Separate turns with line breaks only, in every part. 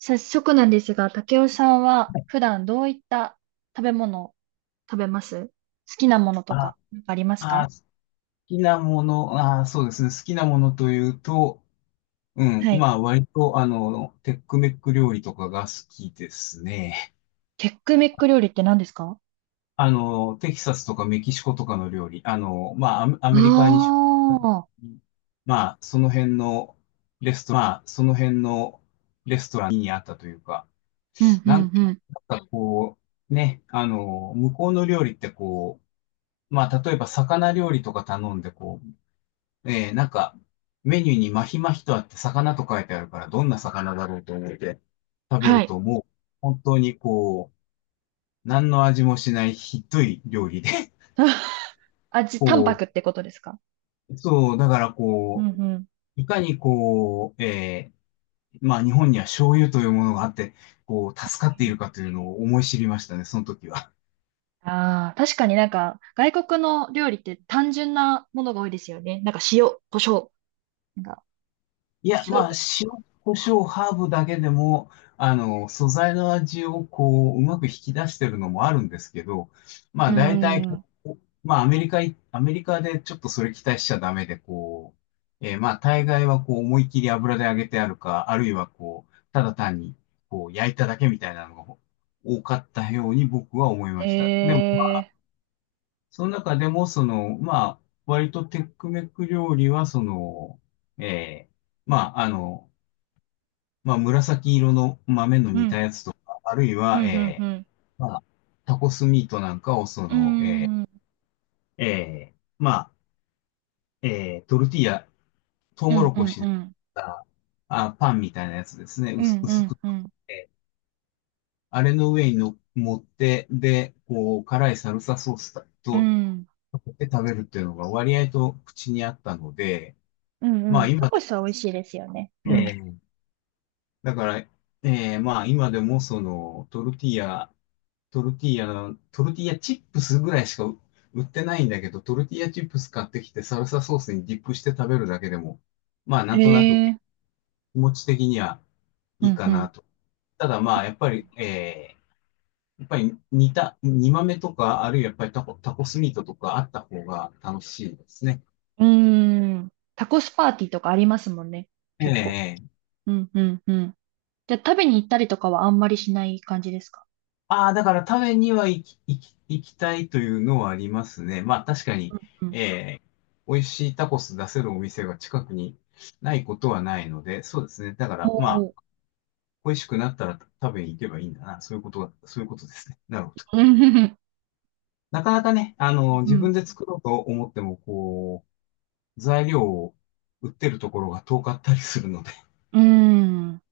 早速なんですが、竹雄さんは普段どういった食べ物を食べます好きなものと
あ、
か、なんかありますか？
あ、好きなもの、そうですね。好きなものというと、うん、
はい。
まあ、割と、テックメック料理とかが好きですね。
テックメック料理って何ですか？
テキサスとかメキシコとかの料理、まあ、アメリカに
あ
出張した時
あ
に、まあ、その辺のレストラン、まあ、その辺のレストランにあったというか、
ー、うんう
な
ん
ん
うん。
なんかこう、ね、向こうの料理ってこう、まあ、例えば魚料理とか頼んで、こう、なんか、メニューにマヒマヒとあって魚と書いてあるから、どんな魚だろうと思って食べ
は
る
い。
と、もう、本当にこう、何の味もしないひどい料理で、
味、淡
こ
白ってことですか？
う、そう、だから
うん
こう、
うん。
いかにこう、まあ日本には醤油というものがあって、こう、助かっているかというのを思い知りましたね、その時は。
ああ、確かになんか、外国の料理って単純なものが多いですよね。なんか塩、胡椒、なんか、
いや、
酢
まあ、
と
塩、
か。
胡椒、ハーブだけでも、素材の味をこう、うまく引き出してるのもあるんですけど、ま
う
あ、
ー
大体、
ん。
まあ、アメリカでちょっとそれ期待しちゃダメで、こう、まあ、大概はこう、思いっきり油で揚げてあるか、あるいはこう、ただ単に、こう、焼いただけみたいなのが多かったように僕は思いました。でも、
ええ
その中でも、その、まあ、割とテックメック料理は、その、えーまあ、まあ、紫色の豆の
ー。う
煮た
ん、
やつとか、あるい
うん、
は、
うん、うん。
まあ、タコスミートなんかを、そ
うー
の、
ん、う
まあ、トルティーヤ、トウモ
ん、
ロ
う
コ
ん、
シ
う
で
ん。
パンみたいなやつですね、
う
薄
んう
薄
ん
く
うん
えーあれの上にの持って、で、こう、辛いサルサソース
う
と、
ん。
かけて食べるっていうのが割合と口にあったので、
うん
ま
う
あ
ん。タ
今
コ
で
スは美味しいですよね。
も、
うん。
だから、まあ今でもそのトルティーヤのトルティーヤチップスぐらいしか売ってないんだけど、トルティーヤチップス買ってきてサルサソースにディップして食べるだけでも、まあな
へ
んとなく気
え。
持ち的には
う
いい
んう
かな
ん。
と。ただまあやっぱり煮豆とか、あるいはやっぱりタコスミートとかあった方が楽しいですね。
うーん。タコスパーティーとかありますもんね。結構。
ええ、
うんうんうん。じゃあ食べに行ったりとかはあんまりしない感じですか？
ああ、だから食べには行きたいというのはありますね。まあ確かに、
うんうん。
え美味しいタコス出せるお店が近くにないことはないので、そうですね。だか
お
らま
ー
あ、恋しくなったら食べに行けばいいんだな。そういうことが、そういうことですね。なるほど。
うんうん
なかなかね、自分で作ろうと思っても、こう、材料を売ってるところが遠かったりするので、
うん。うーん。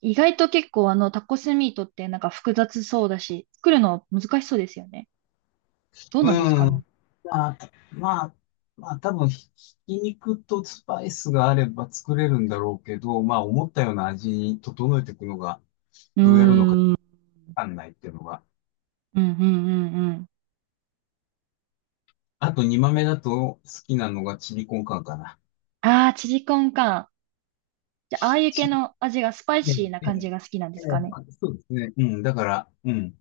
意外と結構あのタコスミートってなんか複雑そうだし、作るの難しそうですよね。どうなんですか
う
ね。
ん。まあ、まあ、まあ、多分ひき肉とスパイスがあれば作れるんだろうけど、まあ、思ったような味に整えていくのが、
うー
どうやるのか
ん。うん
わかんないっていうのが。
うんうんうん。
あと、煮豆だと好きなのがチリコンカンかな。
ああ、チリコンか。じゃあ、ああいう系
チ
の味がスパイ
リ、え
シーな
え、え
感じ
え、
が好きなんで
え
す
え、
かね。
まあ、そうですね。うん、だから、うん、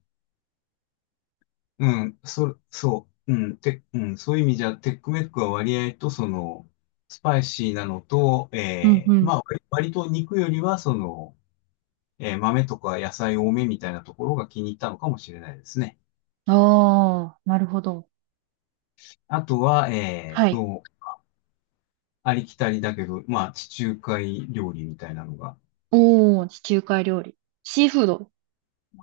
うん、そう、うん、うん、そういう意味じゃ、テックメックは割合と、その、スパイシーなのと、え
うんう
え、
ん。
まあ、割と肉よりは、その、豆とか野菜多めみたいなところが気に入ったのかもしれないですね。
ああ、なるほど。
あとは、
はい。
ありきたりだけど、まあ、地中海料理みたいなのが、
おー、地中海料理。シーフード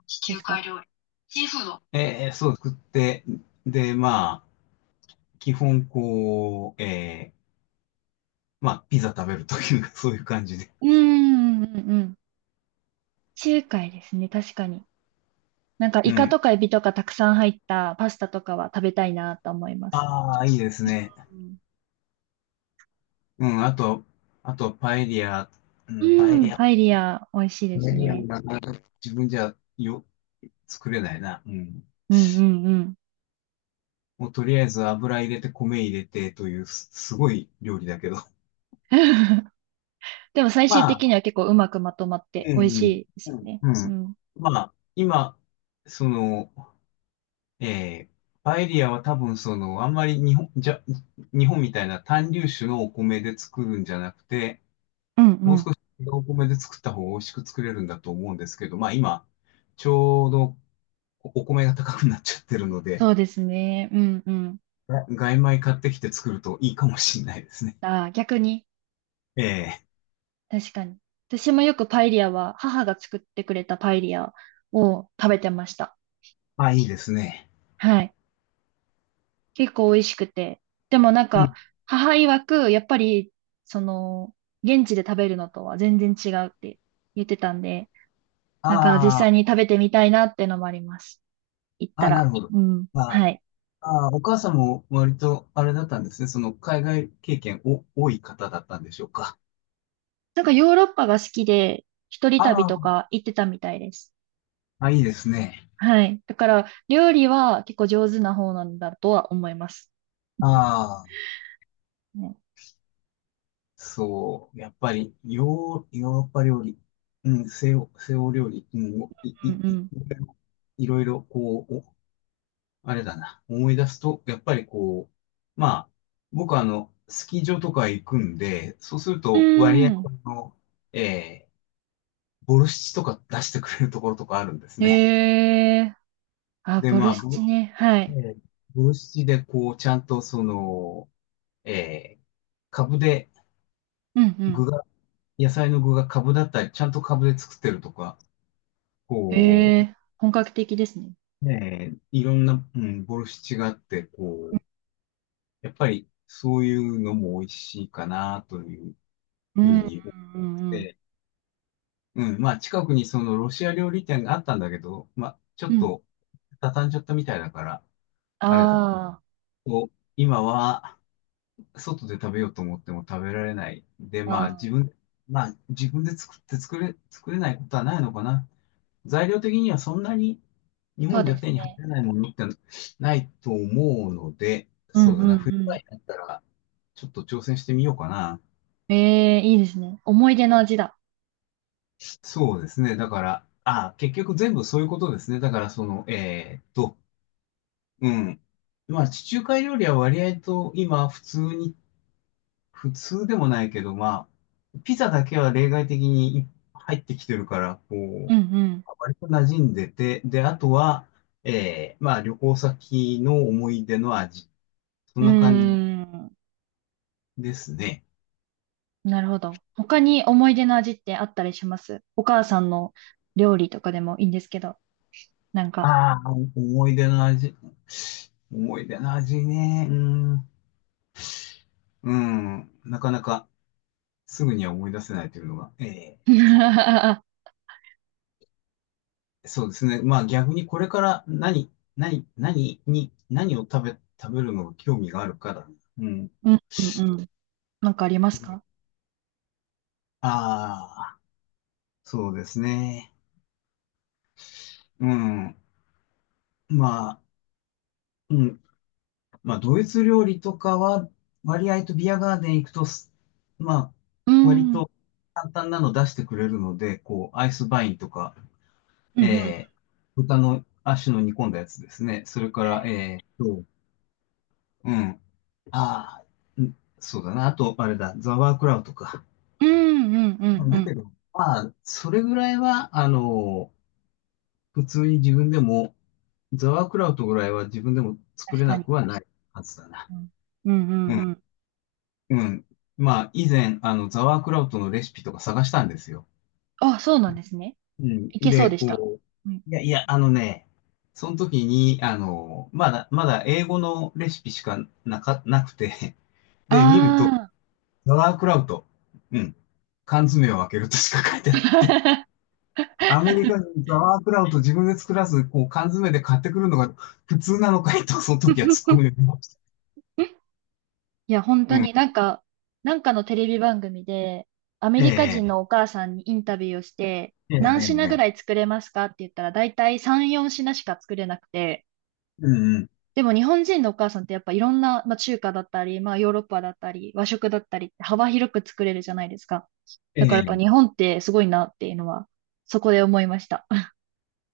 地
で
中
す
海
か？
料理。シーフード。そう作って、で、まあ、基本こう、まあ、ピザ食べるというか、そういう感じで。
うーん、うん、うん。地中海ですね、確かに。なんか、
う
イカ
ん。
とかエビとかたくさん入ったパスタとかは食べたいなと思います。
ああ、いいですね。
うん
うん、あと、パエリア、うん、パ
う
エリ
ん、
ア、
パエリア、美味しいですね。
自分じゃよ、作れないな。うん。
うんうんうん。
もうとりあえず油入れて米入れてというすごい料理だけど。
でも 最終
まあ、
的には結構うまくまとまって
う
美味し
ん、
いで
う
すよ
ん、
ね。
う
う
ん。
ん。
まあ、今、その、えーパエリアは多分その、あんまり日本みたいな単粒種のお米で作るんじゃなくて、
うんう
もう
ん。
少し違うお米で作った方が美味しく作れるんだと思うんですけど、まあ今、ちょうどお米が高くなっちゃってるので、
そうですね。うんうん。
が外米買ってきて作るといいかもしれないですね。
ああ、逆に。
ええ、
確かに。私もよくパエリアは、母が作ってくれたパエリアを食べてました。
あ、いいですね。
はい。結構美味しくて。でもなん
う
か、
ん、
母曰く、やっぱり、その、現地で食べるのとは全然違うって言ってたんで、なんか実
あ
際に
あ、
食べてみたいなってのもあります。行った
あ、な
ら。
るほど。
うん。
まあー
はい。
あー、お母さんも割とあれだったんですね。その海外経験お多い方だったんでしょうか。
なんかヨーロッパが好きで、一人
あ
旅と
あ、
か行ってたみたいです。
あ、いいですね。
はい。だから、料理は結構上手な方なんだとは思います。
ああ、
ね
そう。やっぱりヨーロッパ料理、うん、西欧料理、うん、
うん
いろいろこう、あれだな。思い出すと、やっぱりこう、まあ、僕はスキー場とか行くんで、そうする
う
と割合
ん。うー
の、ええ、ボルシチとか出してくれるところとかあるんです
ん。
ね。
へえ。あ、
で、
ボ
ま
ル
あ、
シチ
ボ、
ね。は
え
い。
ーボルシチでこう、ちゃんとその、えー、株で
うんう
具
ん。
が、野菜の具が株だったり、ちゃんと株で作ってるとか、こ
へえ。本格的ですね。
う、いろんな、うん、ボルシチがあって、こう、やっぱりそういうのも美味しいかなという
う
ふ
ん
う
うん
に思っ
うんうん。
て、うん、まあ近くにそのロシア料理店があったんだけど、まあちょっ
うん。
と畳んじゃったみたいだから、あれだな。
あ
こう今は外で食べようと思っても食べられない。で、
ーあー、
まあ自分で作って作れないことはないのかな。材料的にはそんなに日
そう
本じ
で
ゃ
す
手に入
ね。
らないものってないと思うので、
うん
そ
う
う
ん
だ
う
な、冬場
ん。
になったらちょっと挑戦してみようかな。
ええ、いいですね。思い出の味だ。
そうですね。だから、あ、結局全部そういうことですね。だからその、うん。まあ地中海料理は割合と今普通でもないけど、まあ、ピザだけは例外的に入ってきてるから、こ
うん
う、割と馴染んでて、で、あとは、まあ、旅行先の思い出の味。そん
う
な感じ
ん。うーん。
ですね。
なるほど。他に思い出の味ってあったりしますお母さんの料理とかでもいいんですけど、なん
あ
か。
あ、思い出の味。思い出の味ね。うん。うん。なかなかすぐには思い出せないというのが。
うん
と。そうですね。まあ逆にこれから何を食べるのが興味があるから。うん。
うんうん。なんかありますか？
ああ、そうですね。うん。まあ、うん。まあドイツ料理とかは、割合とビアガーデン行くとまあ、
う
割
ん。うん
と簡単なの出してくれるので、こう、アイスバインとか、
うん
えー、豚の足の煮込んだやつですね。それから、うん。ああ、うんそうだな。あと、あれだ、ザワークラウトか。
うんうんうんう
だ
ん。
けど、まあ、それぐらいは、普通に自分でも、ザワークラウトぐらいは自分でも作
確
れ
か
な
に。
くはないはずだな。
うん。うんう
う
ん
ん。
うん。
うん。まあ、以前、ザワークラウトのレシピとか探したんですよ。
あ、そうなんですね。
うん。
いけそう
で、
でした。
こ
うん。
う、いやいや、あのね、その時に、まだ英語のレシピしかなくて、
あ
で、見ると、
あ。
ザワークラウト、うん。缶詰を開けるとしか書いてなくて アメリカ人ザワークラウト自分で作らず、こう缶詰で買ってくるのが普通なのかいと、その時は突っ込みました。
いや、本
う
当
ん。
になんか、なんかのテレビ番組で、アメ
え
リカ
え、
人のお母さんにインタビューをして、
ええ、え
何品
え、
ぐ
え
ら
え、
い作れますかって言ったら、だいたい3、4品しか作れなくて、
うんうん。
でも日本人のお母さんってやっぱいろんな、まあ、中華だったり、まあヨーロッパだったり、和食だったりって幅広く作れるじゃないですか。
え
だからやっぱ日
え。
本ってすごいなっていうのは、そこで思いました。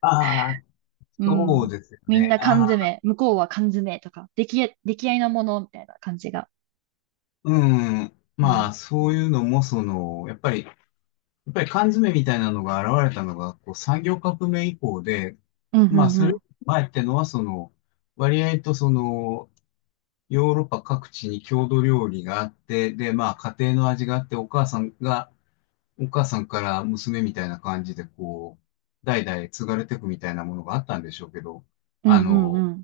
ああ、
う
そ
ん。
うですよ
みん
ね。
な缶
ああ、
詰、向こうは缶詰とか、出来合いのものみたいな感じが。
うん。
う
ま
ん。
あ、そういうのも、その、やっぱり缶詰みたいなのが現れたのが、こう、産業革命以降で、
うんう
まあ、
ん
そ
う
れ
ん。
前ってのは、その、割合とその、ヨーロッパ各地に郷土料理があって、で、まあ、家庭の味があって、お母さんから娘みたいな感じで、こう、代々継がれていくみたいなものがあったんでしょうけど、
う
あ
んうんう
の、
ん。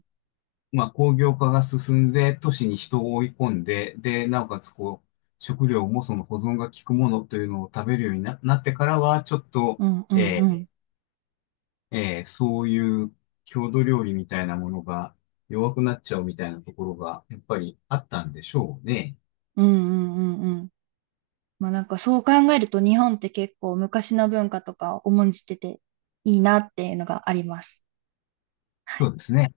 まあ、工業化が進んで、都市に人を追い込んで、で、なおかつ、こう、食料もその保存が効くものというのを食べるようになってからは、ちょっと、
うんうんう
え
ん。
そういう郷土料理みたいなものが弱くなっちゃうみたいなところが、やっぱりあったんでしょうね。
うんうんうんうん。まあなんかそう考えると日本って結構昔の文化とかを重んじてていいなっていうのがあります。
そうですね。